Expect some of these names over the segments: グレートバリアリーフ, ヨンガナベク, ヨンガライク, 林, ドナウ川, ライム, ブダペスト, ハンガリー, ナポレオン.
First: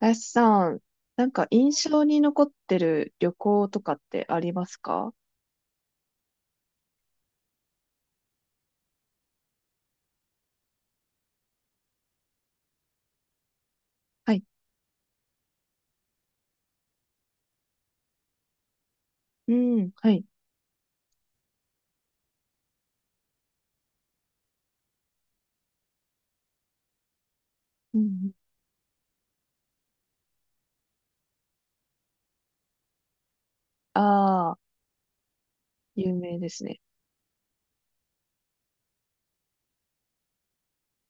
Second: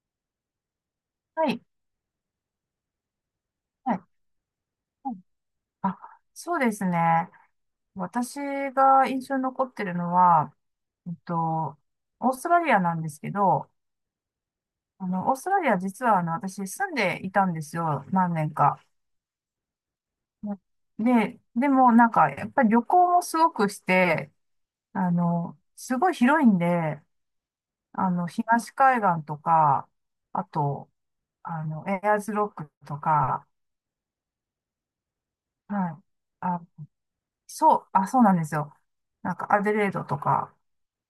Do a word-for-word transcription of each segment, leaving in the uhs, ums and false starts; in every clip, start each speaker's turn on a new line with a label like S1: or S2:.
S1: 林さん、なん
S2: は
S1: か
S2: い。
S1: 印象に残ってる旅行とか
S2: は
S1: っ
S2: い。
S1: てあります
S2: は
S1: か？
S2: い。あ、そうですね。私が印象に残ってるのは、えっと、オーストラリアなんですけど、
S1: はい。
S2: あの、オーストラリア実はあの、私住んでいたんですよ。何年か。
S1: うん、はい。
S2: で、でもなんか、やっぱり旅行もすごくして、あの、すごい広いんで、
S1: う
S2: あの、
S1: ん、
S2: 東海岸とか、あと、あの、エアーズロックとか、
S1: ああ、
S2: はい。
S1: 有名で
S2: あ、
S1: すね。
S2: そう、あ、そうなんですよ。なんか、アデレードとか、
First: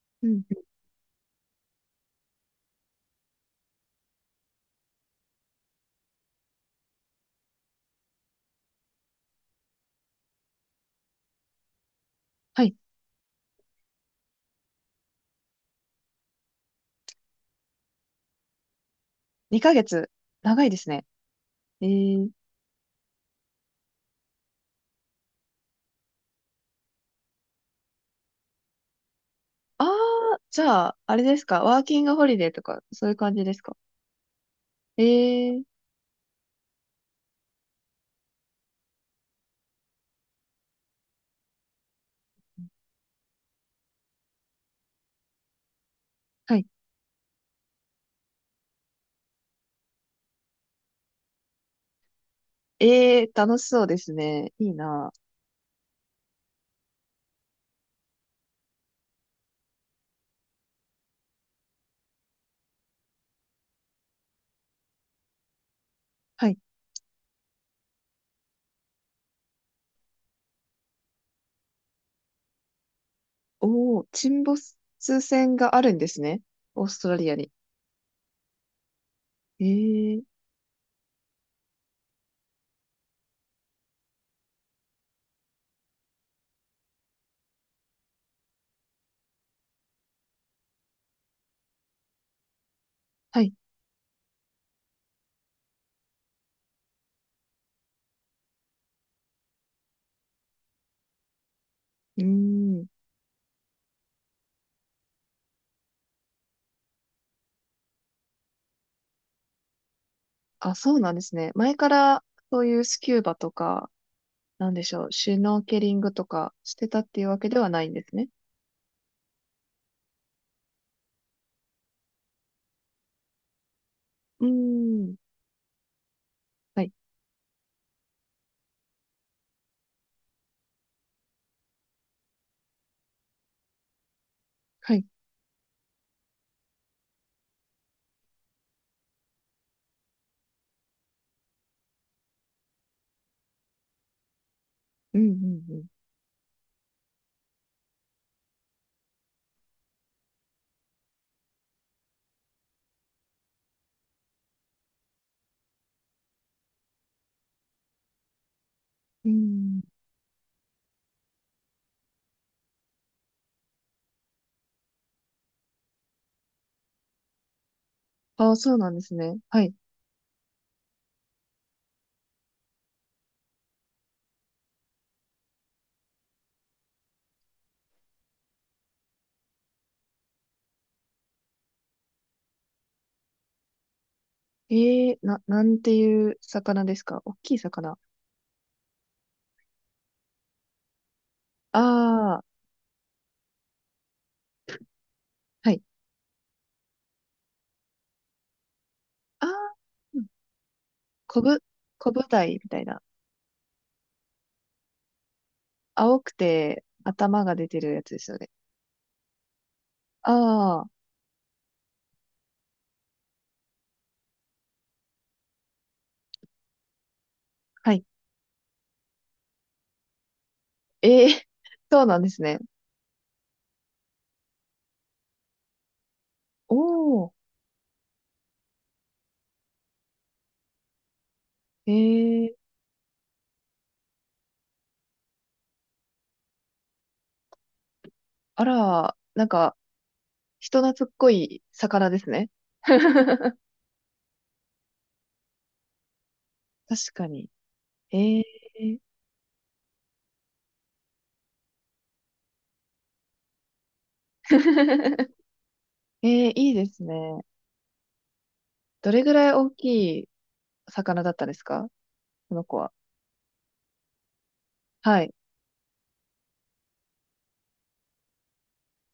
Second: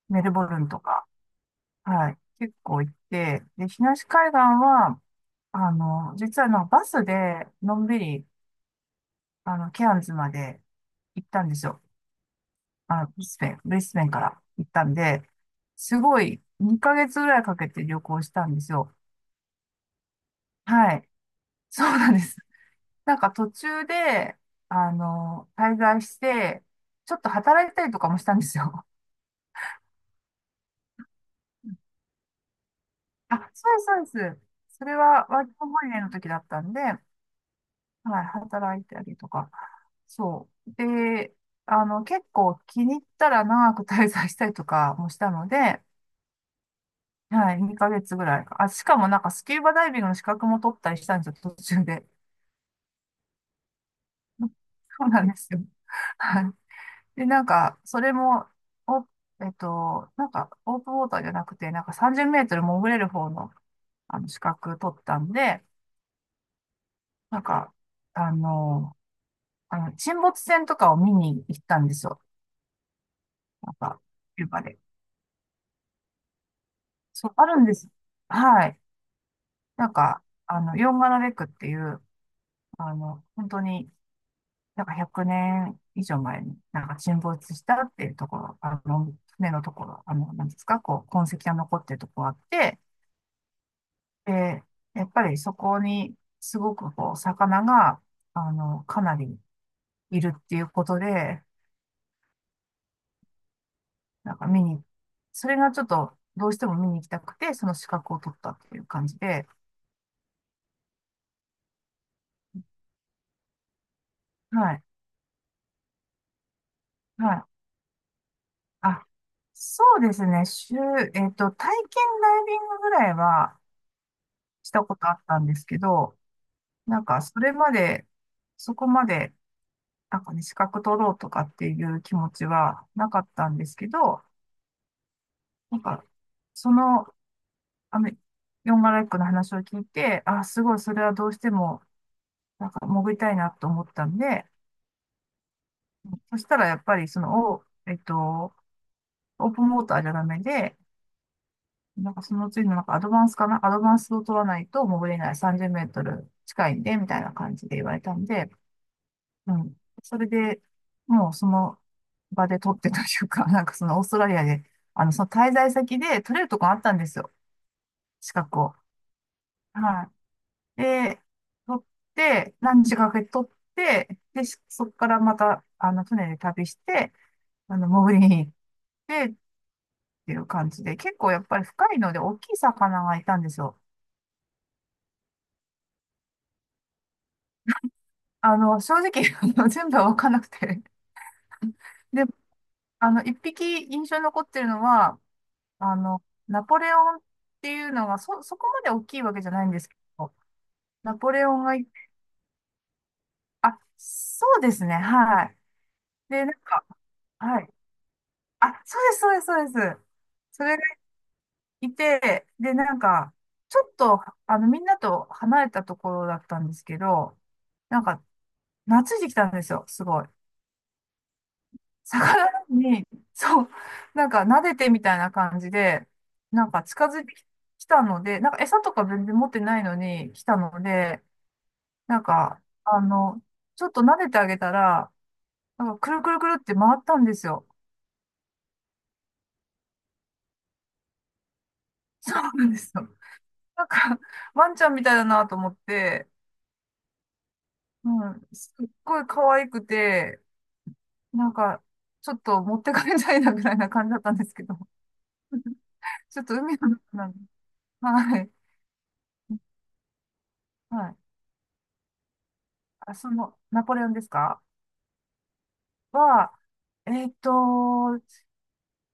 S2: メ
S1: う
S2: ル
S1: ん、
S2: ボルンとか、はい、結構行って、で、東海岸は、あの、実はあのバスで、のんびり、あの、ケアンズまで行ったんですよ。
S1: はい。
S2: あの、ブリスベン、ブリスベンから行ったんで、すごい、にかげつぐらいかけて旅行したんですよ。
S1: にかげつ。長いです
S2: はい。
S1: ね。
S2: そ
S1: え
S2: うなんで
S1: ー、
S2: す。なんか途中で、あの、滞在して、ちょっと働いたりとかもしたんですよ。
S1: ああ、じゃあ、あれですか？ワー キングホリデーとか、そういう感じ
S2: あ、
S1: です
S2: そう
S1: か？
S2: です、そうです。それはワーキン
S1: えー、
S2: グホリデーの時だったんで、はい、働いたりとか。そう。で、あの、結構気に入ったら長く滞在したりとかもしたので、
S1: はい。
S2: はい、にかげつぐらいか。あ、しかもなんかスキューバダイビングの資格も取ったりしたんですよ、途中で。
S1: えー、楽しそうです ね。いい
S2: そう
S1: な。
S2: なんですよ。はい。で、なんか、それも、お、えっと、なんか、オープンウォーターじゃなくて、なんかさんじゅうメートル潜れる方の、あの、資格取ったんで、
S1: はい。
S2: なんか、あの、あの、沈没船とかを見に行ったんですよ。なんか、
S1: おー、沈
S2: キューバ
S1: 没
S2: で。
S1: 船があるんですね。オーストラ
S2: そ
S1: リ
S2: う、
S1: ア
S2: あ
S1: に。
S2: るんです。はい。
S1: え
S2: なんか、
S1: ー、
S2: あの、ヨンガナベクっていう、あの、本当に、なんかひゃくねん以上前に、なんか沈没したっていうところ、あの、船のところ、あの、なんですか、こう、痕跡が残ってるところあって、
S1: はい。
S2: で、やっぱりそこに、すごくこう、魚が、あの、かなりいるっていうことで、
S1: うーん。
S2: なんか見に、それがちょっと、どうしても見に行きたくて、その資格を取ったっていう感じで、
S1: あ、そうなんですね。前からそういうスキューバとか、なん
S2: は
S1: で
S2: い。
S1: しょう、シュノーケリングとかしてたっていう
S2: は
S1: わ
S2: い。
S1: けではないんですね。
S2: あ、そうですね。週、えっと、体験ダイビングぐらいは
S1: うー
S2: したことあ
S1: ん。
S2: ったんですけど、
S1: はい。
S2: なんか、それまで、そこまで、なんかね、資格取ろうとかっていう気持ちはなかったんですけど、
S1: はい。
S2: なんか、その、あの、ヨンガライクの話を聞いて、あ、すごい、それはどうしても、なんか、潜りたいなと思ったんで、
S1: うんうん
S2: そしたら、やっぱり、その、おえっと、オープンウォーターじゃダメで、なんかその次のなんかアドバンスかなアドバンスを取らないと潜れないさんじゅうメートル近いんで、みたいな感じで言われたんで、
S1: うん。うー
S2: うん。
S1: ん。
S2: それで、もうその場で取ってというか、なんかそのオーストラリアで、あの、その滞在先で取れるとこあったんですよ。資
S1: あ、
S2: 格を。
S1: そうなんですね。はい。
S2: はい。で、取って、何時かかけて取って、で、そこからまた、あの、船で旅して、あの、潜りに行ってっていう感じで、結構やっぱり深いので大きい魚がいたんですよ。
S1: ええ、な、なんていう魚ですか？大きい魚。
S2: あの、正直、あの全部は分かんなくて。で、
S1: ああ、
S2: あの、いっぴき印象に残ってるのは、
S1: はい。
S2: あの、ナポレオンっていうのが、そ、そこまで大きいわけ
S1: あ
S2: じゃないん
S1: あ、
S2: ですけ
S1: うん。
S2: ど、ナポ
S1: コ
S2: レオ
S1: ブ、
S2: ンが一匹、
S1: コブダイみたいな。
S2: あ、そうですね、はい。
S1: 青く
S2: で、なん
S1: て
S2: か、
S1: 頭が
S2: は
S1: 出
S2: い。
S1: てるやつですよね。
S2: あ、そうです、そうです、そうです。それ
S1: あ
S2: が
S1: あ、
S2: いて、で、なんか、ちょっと、あの、みんなと離れたところだったんですけど、
S1: は
S2: な
S1: い。
S2: んか、懐いてきたんですよ、すごい。
S1: ええ、そうなんですね。
S2: 魚に、そう、なんか撫でてみたいな感じで、なん
S1: お
S2: か近づい
S1: ー、
S2: てきたので、なんか餌とか全然持ってないのに来たので、なん
S1: え
S2: か、
S1: え、
S2: あの、ちょっと撫でてあげたら、なんかくるくるくるって回ったんですよ。
S1: あら、なんか、人懐っこい魚です
S2: そう
S1: ね。
S2: なんですよ。なんか、ワンちゃんみたいだなと思って、
S1: 確かに。え
S2: うん、
S1: ー、
S2: すっごい可愛くて、なんか、ちょっと持って帰りたいなぐらいな感じだったんですけど、
S1: え
S2: ちょっ
S1: ー、
S2: と
S1: いい
S2: 海
S1: で
S2: の中
S1: す
S2: なんで、
S1: ね。
S2: はい。
S1: どれぐらい大きい
S2: はい。
S1: 魚だったですか？この子は。
S2: あ、その、ナポレオンですか？
S1: はい。
S2: は、えーっと、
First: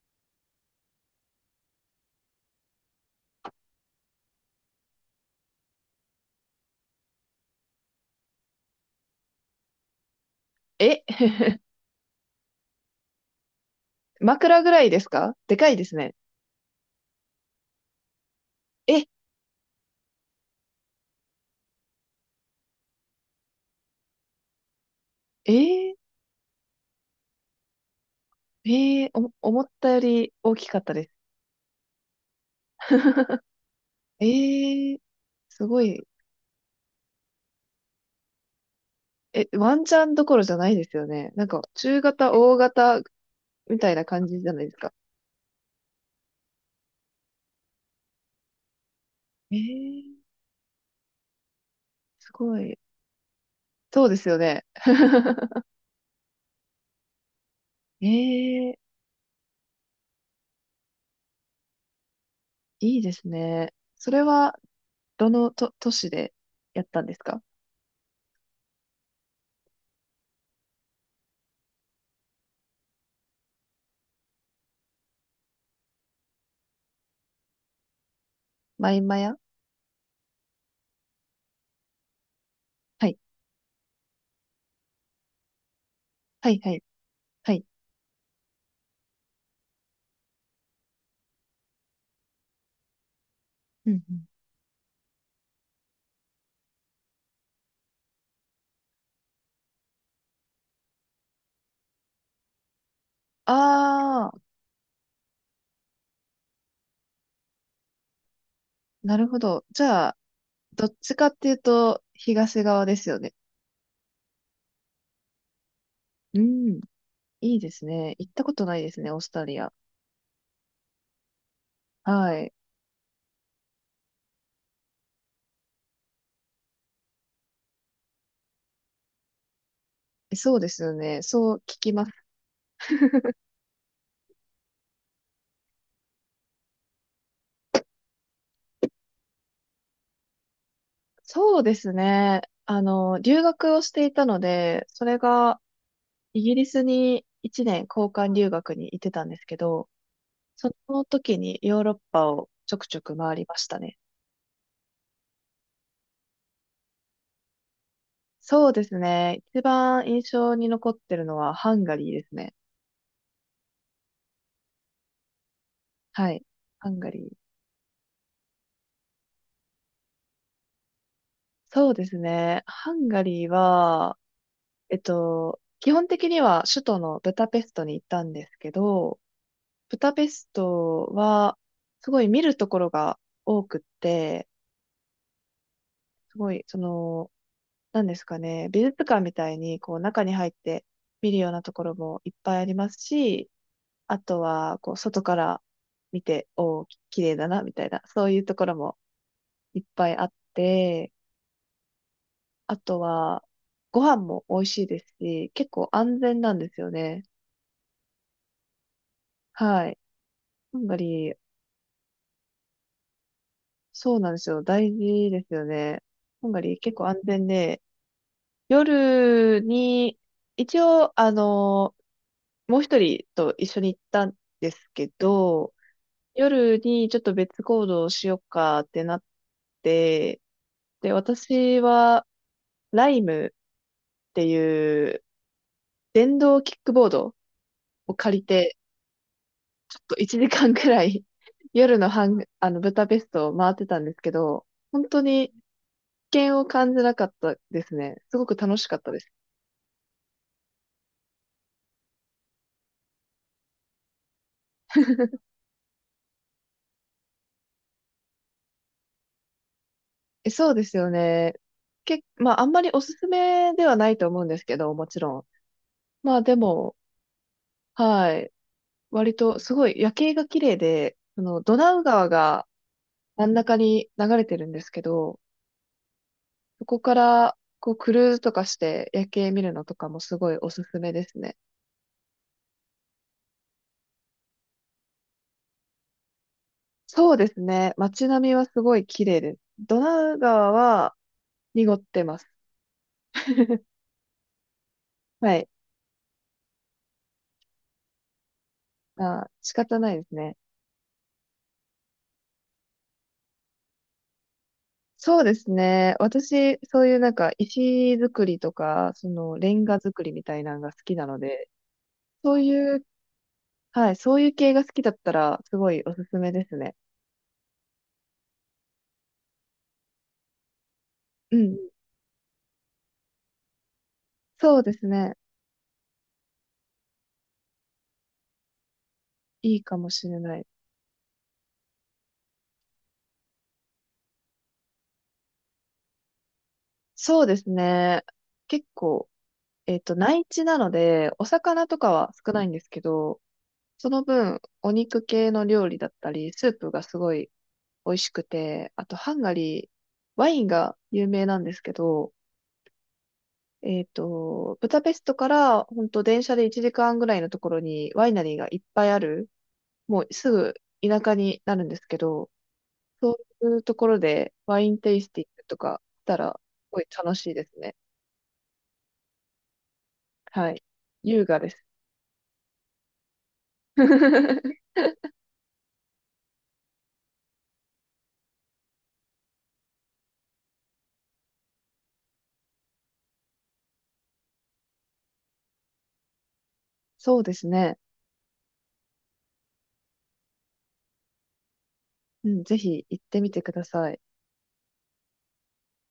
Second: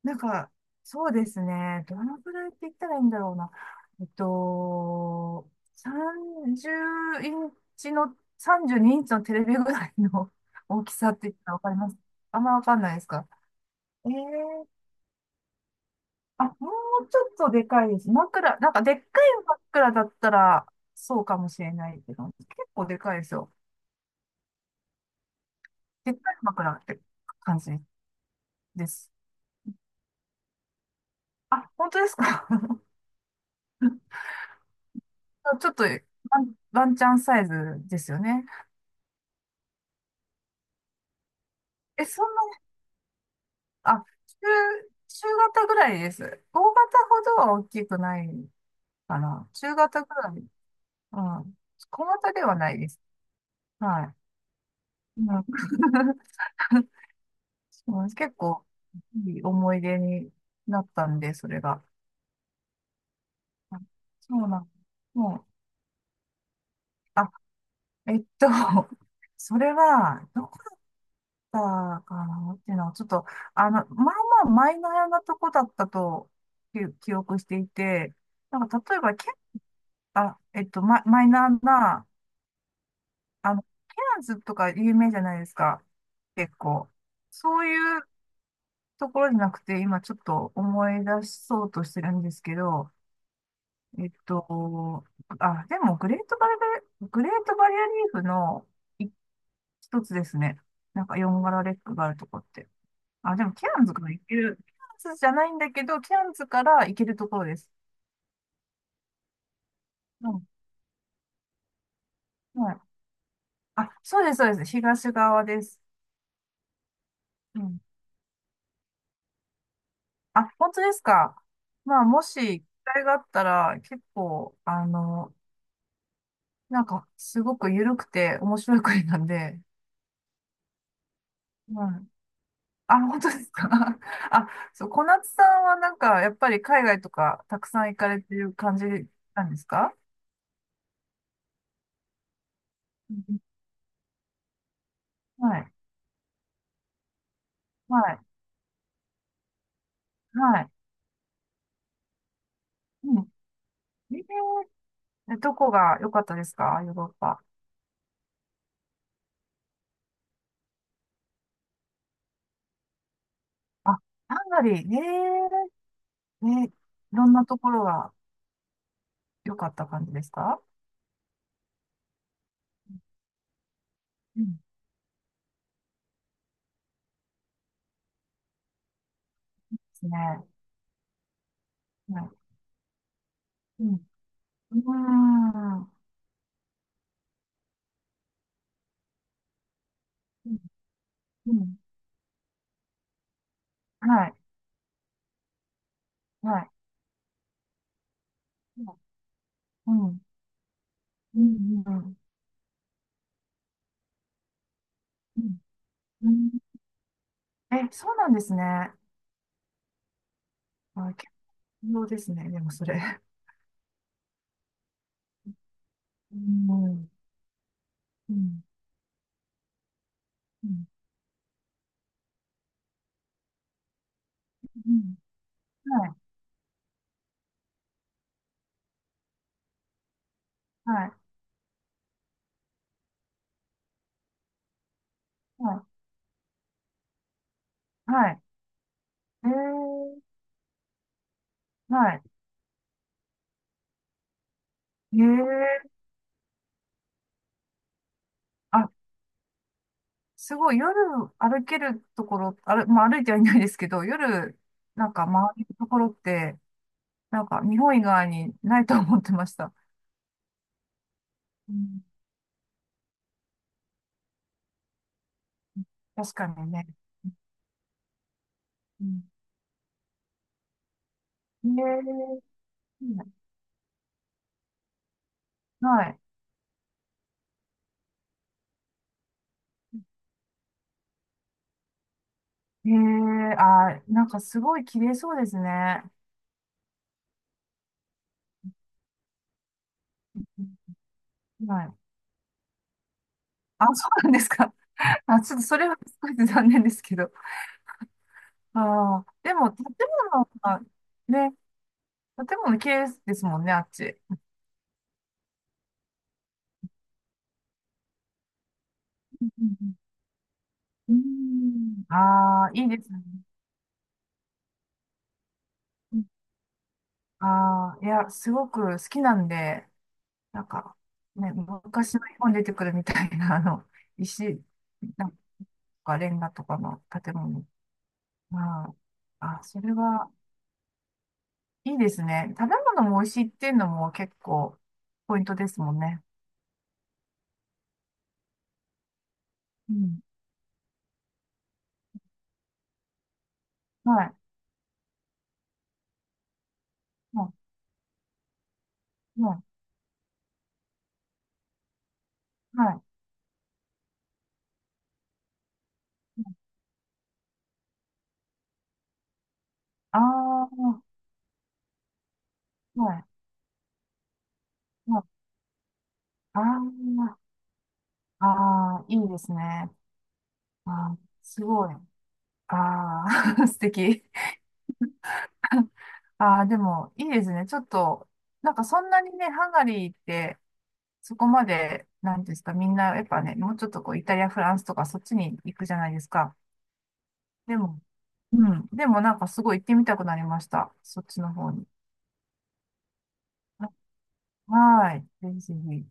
S2: なんか、そうですね。どのくらいって言ったらいいんだろうな。えっと、さんじゅうインチの、さんじゅうにインチのテレビぐらいの 大き
S1: え、
S2: さって言ったらわかります？あんまわかんないですか？え
S1: 枕
S2: ー、
S1: ぐらいですか？でかいですね。
S2: あ、もうちょっとでかいです。枕、なんかでっか
S1: え、
S2: い枕だったら、そうかもしれないけど、結構でかいですよ。
S1: えー、
S2: でっかい枕って感じで
S1: えー、
S2: す。
S1: お、思ったより大きかったです。
S2: あ、本当ですか？
S1: えー、す
S2: ちょっ
S1: ご
S2: とワ
S1: い。
S2: ン、ワンチャンサイズですよね。
S1: え、ワンチャンどころじゃないですよね。なんか、中
S2: え、そ
S1: 型、
S2: んな、
S1: 大型みたい
S2: あ、
S1: な
S2: 中、
S1: 感じじゃないですか。
S2: 中型ぐらいです。大型ほどは大きくないかな。
S1: え
S2: 中型ぐ
S1: ー、
S2: らい。うん。小
S1: す
S2: 型では
S1: ご
S2: な
S1: い。
S2: いです。
S1: そう
S2: は
S1: ですよね。
S2: い。うん。 そ
S1: え
S2: う、結構
S1: ー、
S2: いい思い出になったんで、それが。
S1: いいですね。それ
S2: そうな
S1: は、
S2: ん。
S1: ど
S2: もう、
S1: のと、都市でやったんです
S2: あ、
S1: か？
S2: えっと、それは、どたかなっていうのは、ちょっと、あの、まあまあマイナーなとこだったと記記憶していて、なんか
S1: マ
S2: 例え
S1: イ
S2: ば、
S1: マ
S2: け、
S1: ヤ、
S2: あ、えっと、マ、マイナーな、
S1: はい。
S2: あの、ケアンズとか有名じゃないですか。
S1: は
S2: 結
S1: い、はい、
S2: 構。
S1: は
S2: そ
S1: い。
S2: ういうところじゃなくて、今ちょっと思い出そうとしてるんですけど、
S1: うん
S2: えっ
S1: うん。
S2: と、あ、でもグレートバリア、グレートバリアリーフの一一つですね。なんかよん柄レックがあるとこって。あ、でも、ケアンズから行
S1: あ
S2: け
S1: あ、
S2: る。ケアンズじゃないんだけど、ケアンズから行けるところです。
S1: なるほど。じゃあ、
S2: うん。
S1: どっちかっていうと、東
S2: はい。
S1: 側ですよね。
S2: あ、そうです、そうです。東側です。
S1: うん。いい
S2: う
S1: で
S2: ん。
S1: すね。行ったことないですね、オーストラリア。
S2: あ、本当ですか。まあ、も
S1: はい。
S2: し、機会があったら、結構、あの、なんか、すごく緩くて面白い国なんで、
S1: そうですよね。そう
S2: う
S1: 聞きま
S2: ん。
S1: す。
S2: あ、本当ですか。あ、そう、小夏さんはなんか、やっぱり海外とかたくさん行かれてる感じなんですか？
S1: そうですね。あ
S2: う
S1: の、
S2: ん。
S1: 留学をしていたので、それ
S2: は
S1: が、
S2: い。
S1: イギリスにいちねん
S2: は
S1: 交
S2: い。
S1: 換留学に行ってたんですけど、
S2: は
S1: そ
S2: い。
S1: の時にヨーロッパをちょくちょ
S2: う
S1: く
S2: ん。
S1: 回りましたね。
S2: えー、え、どこが良かったですか？ヨーロッパ。
S1: そうですね。一番印象に残ってるのはハンガリーですね。
S2: あ、ハンガリー。え
S1: はい。
S2: ー、え、
S1: ハンガ
S2: いろ
S1: リ
S2: ん
S1: ー。
S2: なところが良かった感じですか？
S1: そうですね。ハンガリーは、
S2: うん。で
S1: えっと、基本的には首都のブダペストに行ったんですけど、ブ
S2: す
S1: ダ
S2: ね。
S1: ペ
S2: は
S1: ストは、すごい見るところが多く
S2: い。うん。
S1: っ
S2: う
S1: て、
S2: ーん。う
S1: すごい、その、なんですかね、美術館みたいに、こう、中に入っ
S2: ん。
S1: て見るよう
S2: う
S1: なと
S2: ん。
S1: ころもいっぱいありますし、あ
S2: はい。
S1: とは、こう、外から見て、
S2: はい。
S1: おお、き、綺麗だな、みたいな、そういうところもいっ
S2: う
S1: ぱい
S2: ん。
S1: あって、
S2: うん。うん。うん。
S1: あとは、ご飯も美味しいです
S2: う
S1: し、
S2: ん。
S1: 結構安
S2: う
S1: 全
S2: ん。
S1: なんですよね。
S2: え、そうなんですね。
S1: はい。ハンガ
S2: あ、
S1: リ
S2: 結
S1: ー、
S2: 構ですね。でもそれ。
S1: そうなんですよ。大事ですよね。
S2: う
S1: ハンガリー結構
S2: ん。
S1: 安全で、
S2: うん。
S1: 夜に、
S2: う
S1: 一
S2: ん。
S1: 応、あの、もう一人と一緒に行ったんです
S2: う
S1: け
S2: ん。
S1: ど、
S2: はい。
S1: 夜にちょっと別行動をしようかってなって、
S2: はい。
S1: で、私は、ライムっていう
S2: はい。
S1: 電動キックボードを
S2: は
S1: 借
S2: い。
S1: りて、
S2: え
S1: ちょっと
S2: ー、
S1: いちじかんくらい 夜の
S2: はい。
S1: ハン、あの、ブダペストを回ってたんですけど、本
S2: え
S1: 当に
S2: ー、
S1: 危険を感じなかったですね。すごく楽し
S2: あ、
S1: かったです。
S2: すごい夜歩けるところ、ある、まあ歩いてはいないですけど、夜なんか回るところって、なんか日本以外にないと思ってました。
S1: え、そうですよね。
S2: うん、
S1: け、まあ、あんまりおすすめではないと思うんですけど、もちろん。
S2: 確
S1: まあ、
S2: か
S1: で
S2: にね。
S1: も、はい。
S2: うん、
S1: 割と、すごい夜景が綺麗で、その、ド
S2: え
S1: ナウ川
S2: え、
S1: が真ん中に流れてるんですけど、
S2: はい。
S1: そこから、こう、クルーズとかして夜景見るのとかもすごいおすすめですね。
S2: へえ、あー、なんかすごい綺麗そうですね。
S1: そうですね。街並みはすごい綺麗です。ドナウ川
S2: う
S1: は
S2: ん、は
S1: 濁
S2: い。
S1: ってます。
S2: あ、そうなんですか。あ、ち
S1: は
S2: ょっと
S1: い。
S2: それは少し残念ですけど。ああ、
S1: まあ、
S2: でも
S1: 仕
S2: 建
S1: 方ないです
S2: 物
S1: ね。
S2: がね、建物綺麗ですもんね、あっち。
S1: そうですね。私、そういうなんか石造りとか、そ
S2: う
S1: のレ
S2: ん。
S1: ン
S2: うん。
S1: ガ造りみたいなのが好
S2: う
S1: きなので、
S2: ん。
S1: そう
S2: ああー、いい
S1: い
S2: で
S1: う、
S2: すね。
S1: はい、そういう系が好きだったら、すごいおすすめですね。
S2: ああー、いや、すごく好きなんで、なんか、ね、
S1: うん。
S2: 昔の日本に出てくるみたいな、あの、石、
S1: そうです
S2: な
S1: ね。
S2: んか、レンガとかの建物。まあ、あ、
S1: い
S2: そ
S1: い
S2: れ
S1: かもし
S2: は
S1: れない。
S2: いいですね。食べ物も美味しいっていうのも結構ポイントですもんね。
S1: そうですね。結構、
S2: う
S1: えっと、
S2: ん。
S1: 内地なので、お魚とかは少ないんですけど、その
S2: はい。
S1: 分、お肉系の料理だったり、スープがすごい
S2: は
S1: 美味しくて、あと、ハン
S2: い。
S1: ガ
S2: はい。
S1: リー、ワインが有名なんですけど、
S2: はい。
S1: えっと、ブダペストから本当電車でいちじかんぐらいのところにワイナリーがいっぱいある、
S2: あ
S1: もうす
S2: あ、
S1: ぐ
S2: は
S1: 田舎になるんですけど、そ
S2: い。
S1: ういうところでワインテ
S2: は
S1: イ
S2: い。
S1: スティングとかしたら、
S2: あ
S1: すごい楽
S2: あ、
S1: しいですね。
S2: ああ、いいですね。
S1: はい。
S2: ああ、
S1: 優雅
S2: す
S1: です。
S2: ごい。ああ、素敵。ああ、でも、いいですね。ちょっと、なんかそんなにね、ハンガリーって、そこまで、なんていうんですか、みんな、やっぱね、もうちょっとこう、イタリア、フランスとか、そっちに行くじゃないですか。
S1: そうです
S2: で
S1: ね。
S2: も、うん。でも、なんかすごい行ってみたくなりました。そっちの方に。
S1: うん、ぜひ行ってみてくだ
S2: は、
S1: さい。
S2: はーい。ぜひぜひ。